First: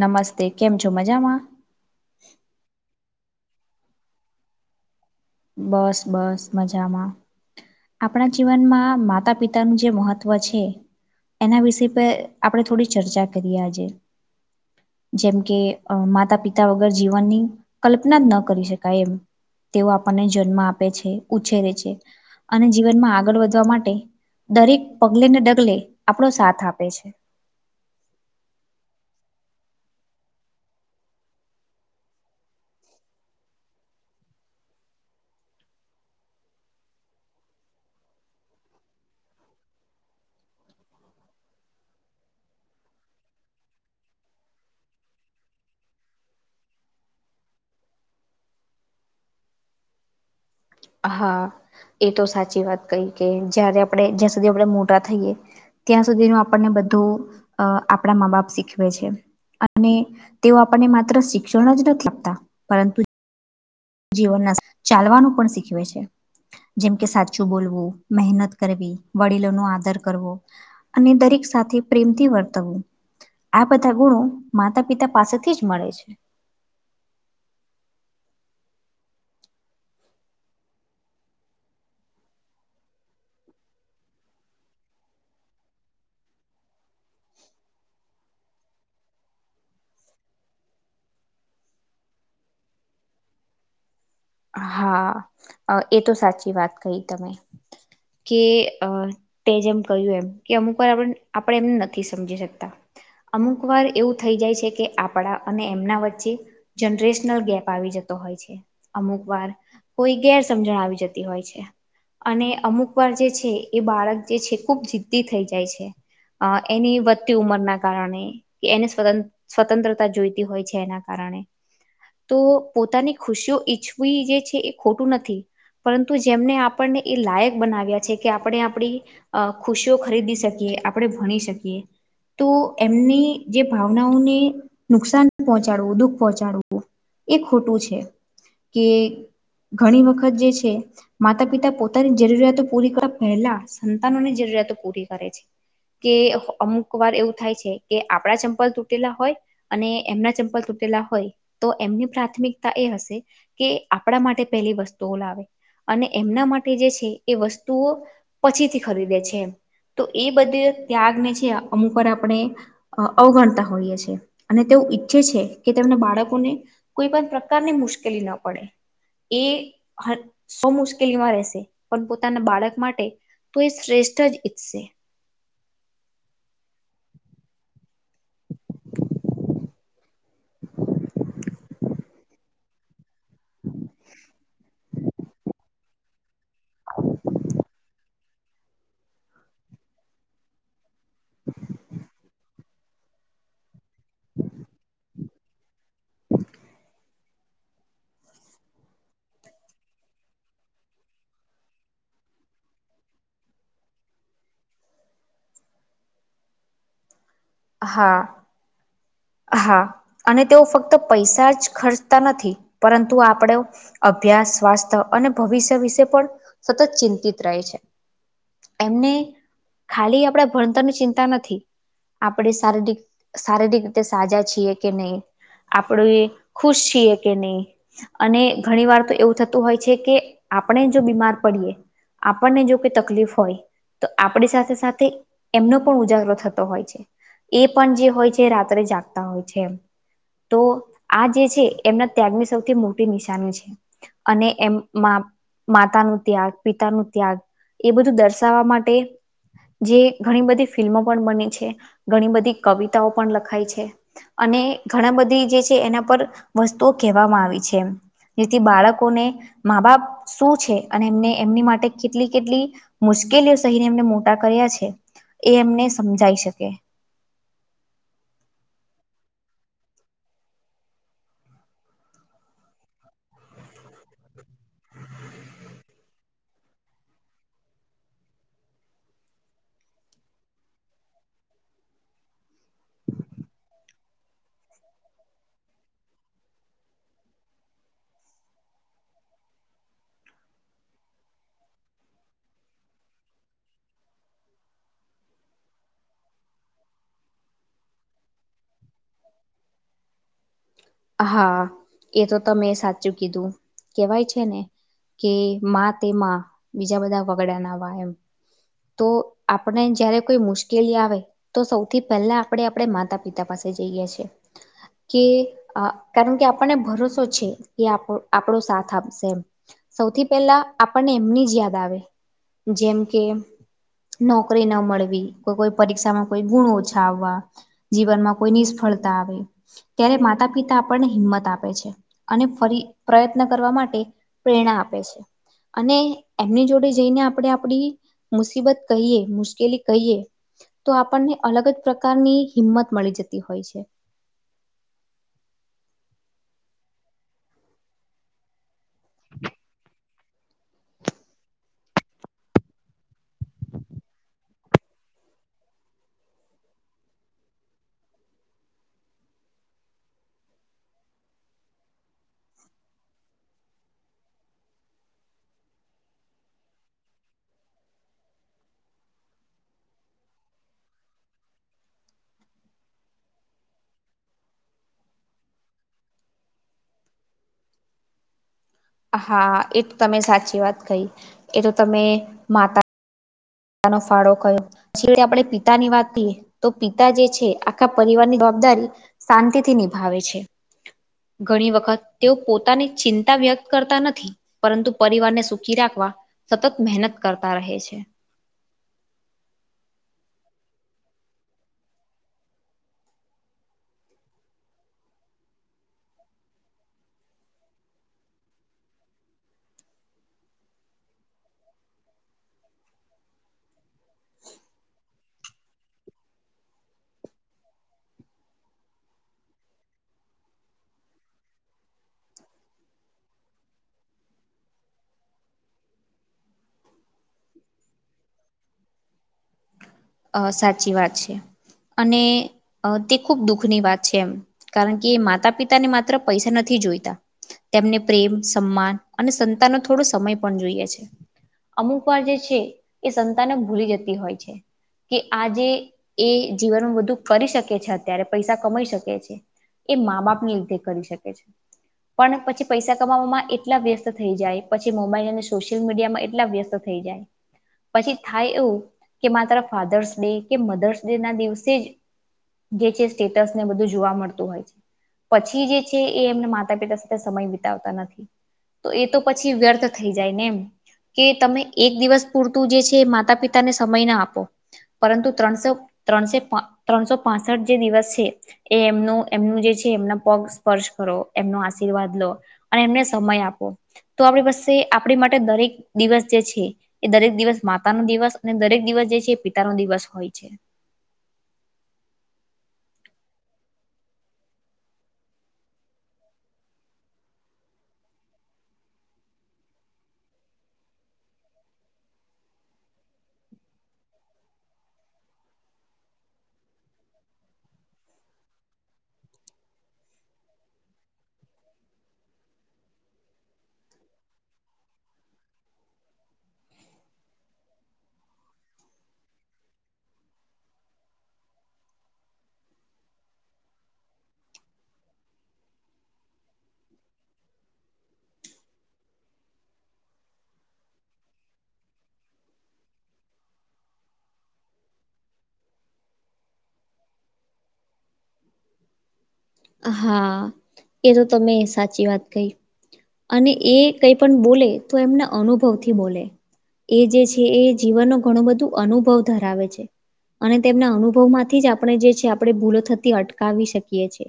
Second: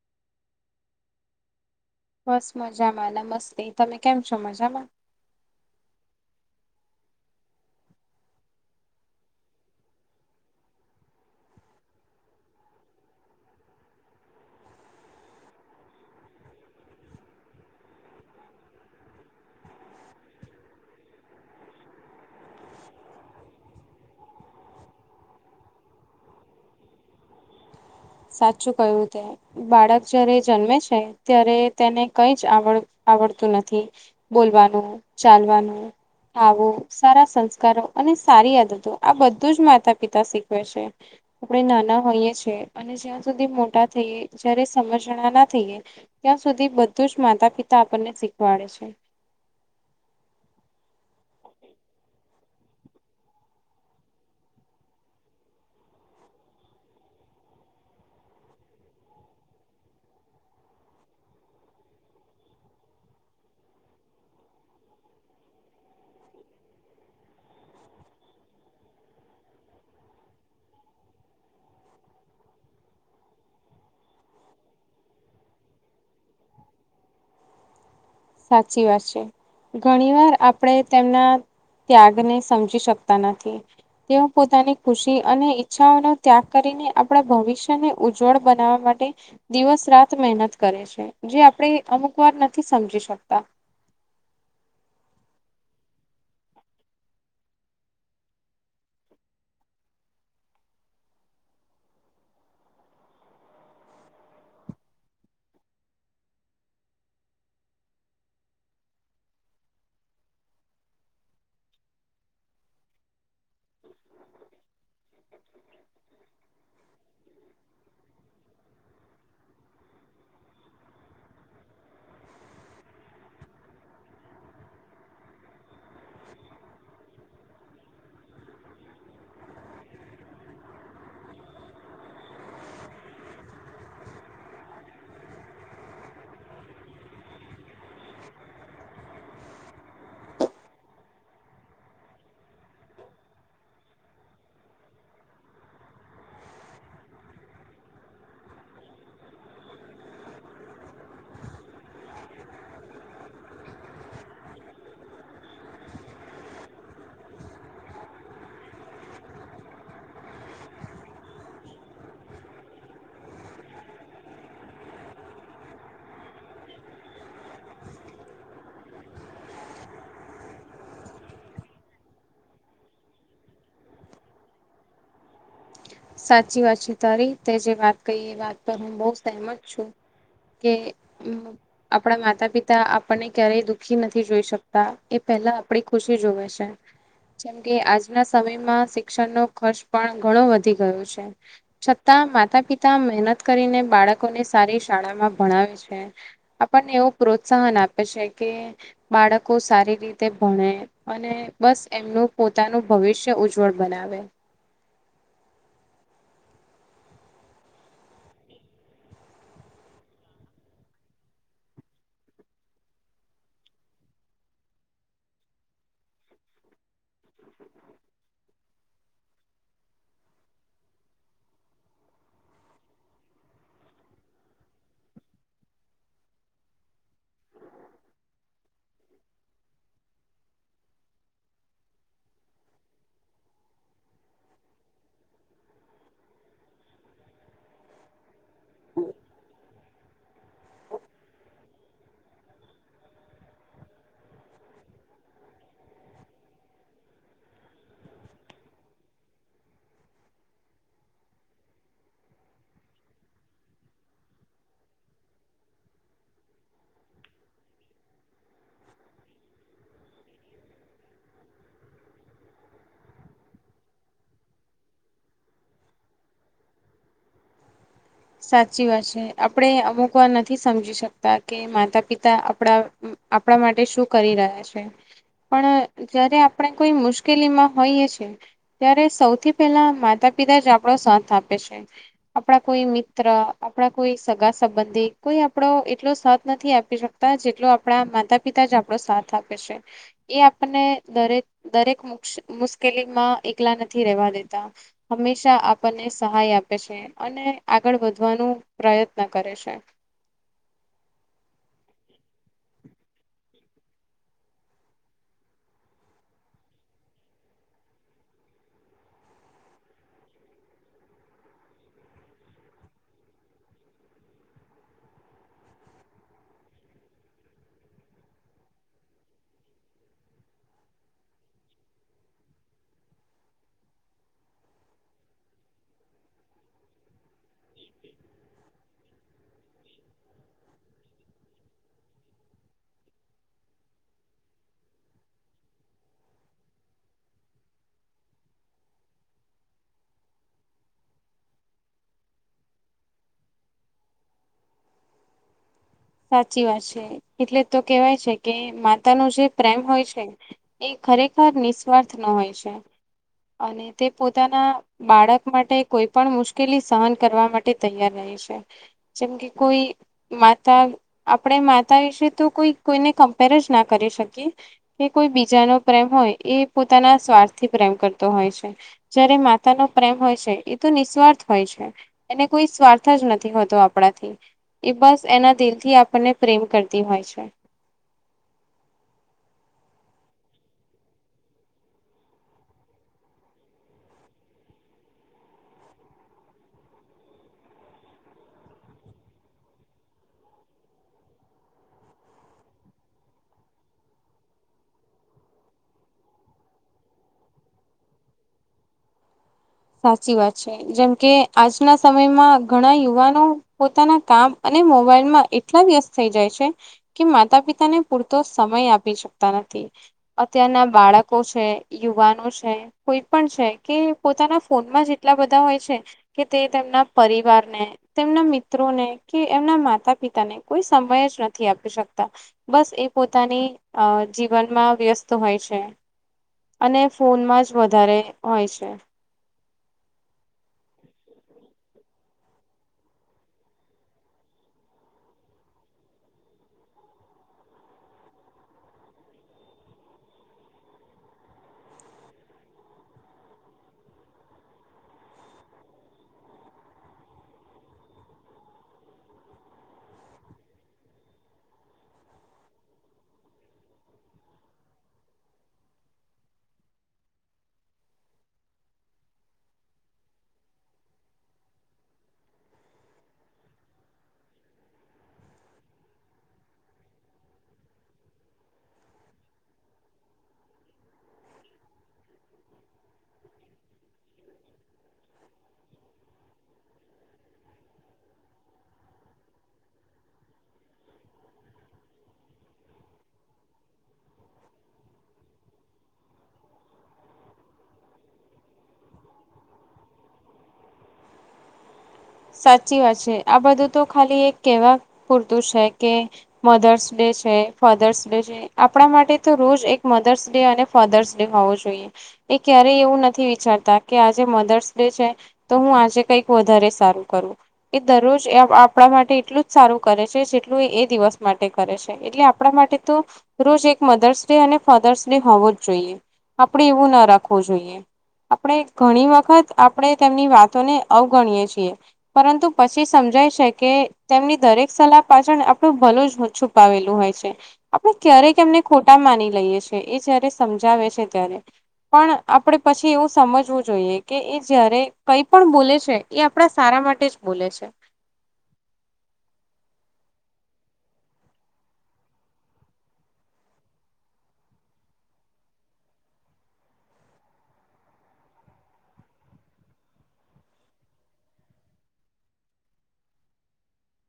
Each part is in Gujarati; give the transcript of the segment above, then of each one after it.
નમસ્તે કેમ છો મજામાં બસ મજામાં નમસ્તે તમે કેમ છો મજામાં બસ બસ મજામાં આપણા જીવનમાં માતા પિતાનું જે મહત્વ છે એના વિષે પર આપણે થોડી ચર્ચા કરીએ આજે જેમ કે માતા પિતા વગર જીવનની કલ્પના જ ન કરી શકાય એમ તેઓ આપણને જન્મ આપે છે ઉછેરે છે અને જીવનમાં આગળ વધવા માટે દરેક પગલે ને ડગલે આપણો સાથ આપે છે [inaudible] સાચું કયું તે બાળક જયારે જન્મે છે ત્યારે તેને કઈ જ આવડ આવડતું નથી બોલવાનું ચાલવાનું આવો સારા સંસ્કારો અને સારી આદતો આ બધું જ માતા પિતા શીખવે છે આપણે નાના હોઈએ છીએ અને જ્યાં સુધી મોટા થઈએ જય્યારે સમજણા ના થઈએ ત્યાં સુધી બધું જ માતા પિતા આપણને શીખવાડે છે હા એ તો સાચી વાત કઈ કે જયારે આપણે જ્યાં સુધી આપણે મોટા થઈએ ત્યાં સુધીનું આપણને બધું અ આપણા મા બાપ શીખવે છે. અને તેઓ આપણને માત્ર શિક્ષણ જ નથી આપતા પરંતુ જીવનના ચાલવાનું પણ શીખવે છે. જેમકે સાચું બોલવું મહેનત કરવી વડીલો નો આદર કરવો અને દરેક સાથે પ્રેમથી વર્તવું આ બધા ગુણો માતા પિતા પાસેથી જ મળે છે. સાચી વાત છે ઘણી વાર આપણે તેમના ત્યાગને સમજી શકતા નથી તેઓ પોતાની ખુશી અને ઈચ્છાઓનો ત્યાગ કરી. આપણા ભવિષ્યને ઉજ્વળ બનાવવા માટે દિવસ રાત મહેનત કરે છે જે આપણે. અમુક વાર નથી સમજી શકતા હા એ તો સાચી વાત કહી તમે કે અ તે જેમ કહ્યું એમ કે અમુક વાર આપણે એમને નથી સમજી શકતા. અમુક વાર એવું થઈ જાય છે કે આપણા અને એમના વચ્ચે જનરેશનલ ગેપ આવી જકે હોય છે અમુક વાર કોઈ ગેર સમજણ આવી જતી હોય છે અને અમુક વાર જે છે એ બાળક જે છે ખુબ જિદ્દી થઈ જાય છે અ એની વધતી ઉંમરના કારણે એને સ્વત સ્વતંત્રતા જોઈતી હોય છે એના કારણે તો પોતાની ખુશીઓ ઈચ્છવી જે છે એ ખોટું નથી પરંતુ જેમને આપણને એ લાયક બનાવ્યા છે કે આપણે આપણી ખુશીઓ ખરીદી શકીએ આપણે ભણી શકીએ તો એમની જે ભાવનાઓને નુકસાન પહોંચાડવું દુઃખ પહોંચાડવું એ ખોટું છે કે ઘણી વખત જે છે માતા પિતા પોતાની જરૂરિયાતો પૂરી કરવા પહેલા સંતાનોની જરૂર. તો પૂરી કરે છે. કે અમુક વાર એવું થાય છે કે આપડા ચંપલ તૂટેલા હોય અને એમના ચંપલ તૂ ટેલા હોય તો એમની પ્રાથમિકતા એ હશે કે આપણા માટે પેલી વસ્તુઓ લાવે અને એમના માટે જે છે એ વસ્તુઓ પછીથી ખરીદે છે. તો એ બધે ત્યાગને છે અમુક આપણે અવગણતા હોઈએ છ છેએ અને તે ઈચ્છે છે કે તેમને બાળકોને કોઈ પણ પ્રકારની મુશ્કેલી ના પડે એ સૌ મુશ્કેલીમાં રહેશે પણ પોતાના બાળક માટે તો એ શ્રેષ્ઠ ઈજ સે કઈ એ વાત પર હું બહુ સહેમત છું. કે આપણા માતા પિતા પણને ક્યારેય દુઃખી નથી જોઈ શકતા એ પહેલા આપડી ખુશી જોવે છે જેમકે આજ ના સમયમાં શિક્ષણનો ખર્ચ પણ ઘણો વધ ઘી ગયો છે છતાં માતા પિતા મહેનત કરીને બાળકોને સારી શાળામાં ભણાવે છે આપણને એવું પ્રોત્સાહન આપે છે કે બાળકો સારી રીતે ભણે અને બસ એમનું પોતાનું ભવિષ્ય ઉજ્જવળ બનાવે હા હા અને તેઓ ફક્ત પૈસા જ ખર્ચતા નથી પરંતુ આપડો અ ભ્યાસ સ્વાસ્થ્ય અને ભવિષ્ય વિશે પણ સતત ચિંતિત રહે છે એમને ખાલી આપડે ભણતરની ચિંતા નથી આપડે શારીરિક શારીરિક તે સાજા છીએ કે નઈ આપડે ખુશ છીએ કે નઈ અને ઘણી વાર તો એવું થતું હોય છે કે આપણે જો બીમાર પડીએ આપણને જો કોઈ તકલીફ હોય તો આપડી સાથે સાથે એમનો પણ ઉજાગરો થતો હોય છે એ પણ જે હોય છે રા ત્રે જાગતા હોય છે એમ તો આ જે છે એમના ત્યાગની સૌથી મોટી નિશાની છે અને એમ મા માતાનું ત્યાગ પિતાનું ત્યાગ એ બધું દર્શાવા માટે જે ઘણી બધી ફિલ્મો પણ બની છે ઘણી બધી કવિતાઓ પણ લખ લખાય છે અને ઘણા બધી જે છે એના પર વસ્તુઓ કહેવામાં આવી છે જેથી બાળકોને મા બાપ શું છે અને એમને એમની માટે કેટલી કેટલી મુશ મુશ્કેલીઓ સહીને એમને મોટા કર્યા છે એ એમને સમજાઈ શકે [inaudible] સાચી વાત છે આપણે અમુક વાર નથી સમજી શકતા કે માતા પિતા આપણા આપણા માટે શું કરી રહ્યા છે પણ જયારે આપણે કોઈ મુશ્કેલીમાં હોઈએ છે ત્યારે સૌથી પહેલા માતા પિતા જ આપડો સાથ આપે છે આપણા કોઈ મિ ત્ર આપણા કોઈ સગા સંબંધી કોઈ આપડો એટલો સાથ નથી આપી શકતા જેટલો આપણા માતા પિતા જ આપડો સાથ આપે છે એ આપણને દરેક દરેક મૂકશે મુશ્કેલી મા એકલા નથી રેવા દેતા હંમેશા આપણને સહાય આપે છે અને આગળ વધવાનું પ્રયત્ન કરે છે હા એ તો તમે સાચું કીધું કેવાય છે ને કે માં તે માં બીજા બધા વગડાના વા એમ તો આપને જયારે કોઈ મુશ્કેલી આવે તો સૌથી પહેલા આપડે આપડે માતા પિતા પાસ થઇ જઈએ છે કે અ કારણ કે આપણને ભરોસો છે કે આપડો આપડો સાથ આપશે એમ સૌથી પહેલા આપણને એમની જ યાદ આવે જેમ કે નોકરી ન મળવી કો કોઈ પરીક્ષામાં કોઈ ગુણ ઓછા આવવા જીવનમાં કોઈ નિષ્ફળ ફળતા આવે ત્યારે માતા પિતા આપણને હિંમત આપે છે અને ફરી પ્રયત્ન કરવા માટે પ્રેરણા આપે છે અને એમની જોડે જઈને આપડે આપડી મુસીબત કહીએ મુશ્કેલી કહીએ તો આપણને અલગ જ પ્રકારની હિંમત મળી જતી હોય છે [inaudible] સાચી વાત છે એટલે તો કેવાય છે કે માતાનો જે પ્રેમ હોય છે એ ખરેખર નિસ્વાર્થનો હોય છે અને તે પોતાના બાળક માટે કોઈ પણ મુશ્કેલી સહન કરવા માટે તૈયાર રહે છે જેમ કે કોઈ માતા આપણે માતા વિશે તો કોઈ કોઈને કમ્પેરજ ના કરી શકીએ કે કોઈ બીજાનો પ્રે હોય એ પોતાના સ્વાર્થથી પ્રેમ કરતો હોય છે જયારે માતાનો પ્રેમ હોય છે એ તો નિ નિસ્વાર્થ હોય છે એને કોઈ સ્વાર્થ જ નથી હોતો આપણાથી એ બસ એના દિલ થી આપણને પ્રેમ કરતી હોય છે હા એ તમે સાચી વાત કહી એ તો તમે માતા નો ફાળો કયો છે આપણે પિતાની વાત કહીએ તો પિતા જે છે આખા પરિવારની બદારી શાંતિથી નિભાવે છે. ઘણી વખત તેઓ પોતાની ચિંતા વ્યક્ત કરતા નથી પરંતુ પરિવારને સુખી રાખ વા સતત મહેનત કરતા રહે છે. સાચી વાત છે જેમ કે આજના સમયમાં ઘણા યુવાનો પોતાના કામ અ. ને મોબાઈલ માં એટલા વ્યસ્ત થઈ જાય છે કે માતા પિતાને પૂરતો સમય આપી શકતા નથી. અત્યારના બાળકો છે યુવાનો છે કોઈ પણ છે કે પોતાના. ફોનમાં જેટલા બધા હોય છે કે તે તેમના પરિવારને તેમના મિત્રોને કે એ મના માતા પિતાને કોઈ સમય જ નથી આપી શકતા બસ એ પોતાની અ જીવન. માં વ્યસ્ત હોય છે અને ફોનમાં જ વધારે હોય છે. અ સાચી વાત છે. અને અ તે ખૂબ દુઃખની વાત છે એમ કારણ કે માતા પિતાને માત્ર પૈસા નથી. જોઈતા તેમને પ્રેમ સન્માન અને સંતાનનો થોડો સમય પણ જોઈએ છે. અમુક વાર જે છે એ સંતાનો જ ભૂલી જતી હોય છે. કે આજે એ જીવનમાં બધું કરી શકે છે અત્યારે પૈસા કમાઈ શકે છે. એ મા બાપને લીધે કરી શકે છે. પણ પછી પૈસા કમાવામાં એટલા વ્યસ્ત થઈ જાય, પછી મોબાઈલ અને સોશિયલ મીડિયા માં એટલા વ્યસ્ત થઈ થઈ જાય, પછી થાય એવું. કે માત્ર ફાધર્સ ડે કે મધર્સ ડે ના દિવસે જ. જે છે, સ્ટેટસ ને બધું જોવા મળતું હોય છે. પછી જે છે, એ એમને માતા પિતા સાથે સમય વિતાવતા નથી. તો એ તો પછી વ્યર્થ થઈ જાય ને એમ. કે તમે એક દિવસ પૂરતું જે છે, માતા-પિતાને સમય ના આપો. પરંતુ ત્રણસો ત્રણસે ત્રણસો પાસઠ જે દિવસ છે, એ એમનું એમનું જે. એમના પગ સ્પર્શ કરો, એમનો આશીર્વાદ લો અને એમને સમય આપો. તો, આપણી પાસે આપણી માટે દરેક દિવસ જે છે, એ દરેક દિવસ માતા નો દિવસ. અને દરેક દિવસ જે છે, એ પિતા નો દિવસ હોય છે. સાચી વાત છે, આ બધું તો ખાલી એક કેવા પૂરતું છે કે મધર્સ ડે. છે ફાધર્સ ડે છે આપણા માટે તો રોજ એક મધર્સ ડે અને ફાધર્સ ડે હોવો જોઈએ. એ ક્યારેય એવું નથી વિચારતા કે આજે મધર્સ ડે છે તો હું આજે કઈક વધારે સારું. કરું એ દરરોજ આપણા માટે એટલું જ સારું કરે છે, જેટલું એ એ દિવસ માટે કરે છે. એટલે આપણા માટે તો રોજ એક મધર્સ ડે અને ફાધર્સ ડે હોવો જ જોઈએ. આપણેે એવું ના રાખવું જોઈએ. આપણે ઘણી વખત આપણે તેમની વાતોને અવગણીએ છીએ. પરંતુ પછી સમજાય છે કે, તેમની દરેક સલાહ પાછળ આપડું ભલું જ છુપાવેલું હોય. હોય છે, આપણે ક્યારે એમને ખોટા માની લઈએ છે એ, જયારે સમજાવે છે ત્યારે. પણ આપણે પછી એવું સમજવું જોઈએ કે, એ જયારે કંઈ પણ બોલે છે, એ આપણા સારા માટે તે જ બોલે છે. હા, એ તો તમે સાચી વાત કહી. અને એ કંઈ પણ બોલે તો એમના અનુભવથી બોલે. એ જે છે, એ જીવનનો ઘણું બધું અનુભવ ધરાવે છે. અને તેમના અનુભવમાંથી જ આપણે જે છે, આપણે ભૂલો થતી અટકાવી શકીએ છીએ.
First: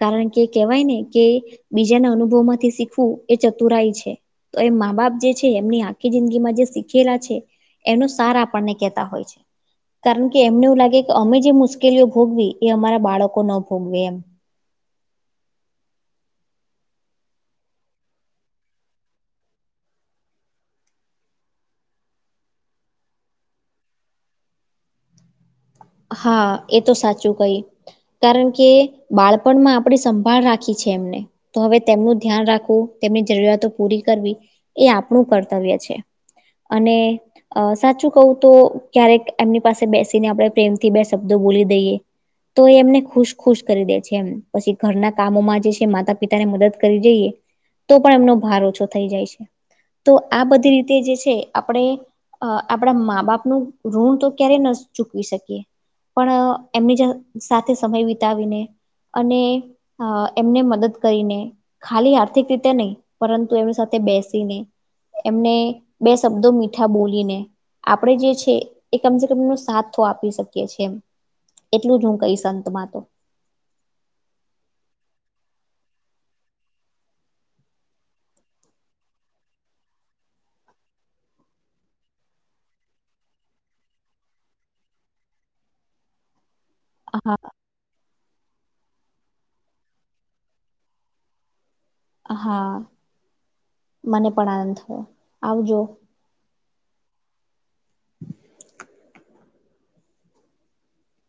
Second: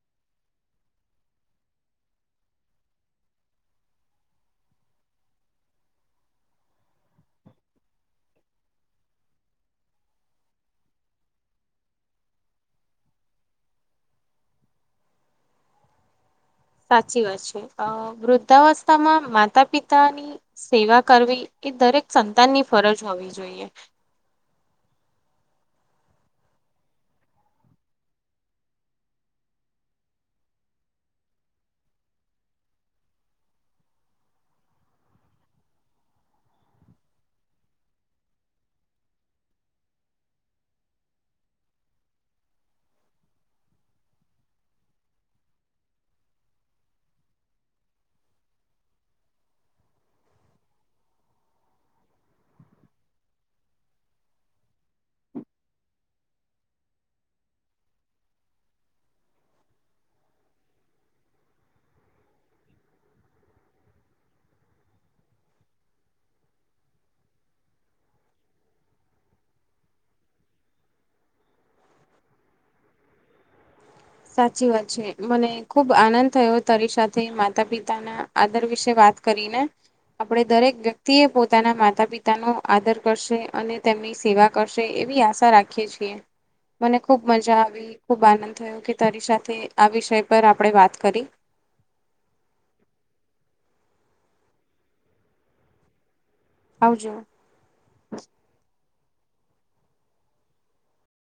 કારણ કે કેહેવાય ને કે, બીજાના અનુભવ માંથી શીખવું એ ચતુરાય છે. તો એમ મા-બાપ જે છે, એમની આખી જિંદગીમાં જે શીખેલા છે. એનું સાર આપણને કેતા હોય છે. કારણ કે એમને એવું લાગે કે, અમે જે મુશ્કેલીઓ ભોગવી, એ અમારા બાળકો ના ભોગવી એમ. સાચી વાત છે, વૃદ્ધાવસ્થામાં માતા-પિતાની સેવા કરવી. એ દરેક સંતાનની ફરજ હોવી જોઈએ. હા, એ તો સાચું કઈ. કારણ કે બાળપણમાં આપણી સંભાળ રાખી છે એમને, તો હવે તેમનું ધ્યાન રાખવું. તેમની જરૂરિયાતો પૂરી કરવી એ આપણું કર્તવ્ય છે. અને સાચું કવું તો, ક્યારેક એમની પાસે બેસીને આપણે પ્રેમ થી બે શબ્દો બોલી દઈએ. તો એ એમને ખુશ ખુશ કરી દે છે એમ, પછી ઘરના કામોમાં જે છે, માતા-પિતા ને મદદ કરી જઈએ. તો પણ એમનો ભાર ઓછો થઈ જાય છે, તો આ બધી રીતે જે છે, આપણે અ આપડા મા-બાપ નું ઋણ તો ક્યારે ન ચૂકવી શકીએ. પણ એમની સાથે સમય વિતાવીને. અને એમને મદદ કરીને, ખાલી આર્થિક રીતે નહીં પરંતુ એમની સાથે બેસીને એમને બે શબ્દો મીઠા બોલીને આપણે જે છે, એ કમસે કમ એનો સાથ તો આપી શકીએ. છે, એટલું જ હું કહીશ અંતમા તો. સાચી વાત છે, મને ખુબ આનંદ થયો તારી સાથે માતા- પિતાના આદર વિશે વાત વાત કરીને આપણે દરેક વ્યક્તિ એ પોતાના માતા-પિતાનો આદર કરશે અને તેમની સેવા કરશે. એવી આશા રાખીએ છીએ મને ખુબ હા મજા આવી ખુબ આનંદ થયો કે તારી સાથે આ વિષય પર આપણેે વાત કરી હા મને પણ આનંદ થયો આવજો આવજો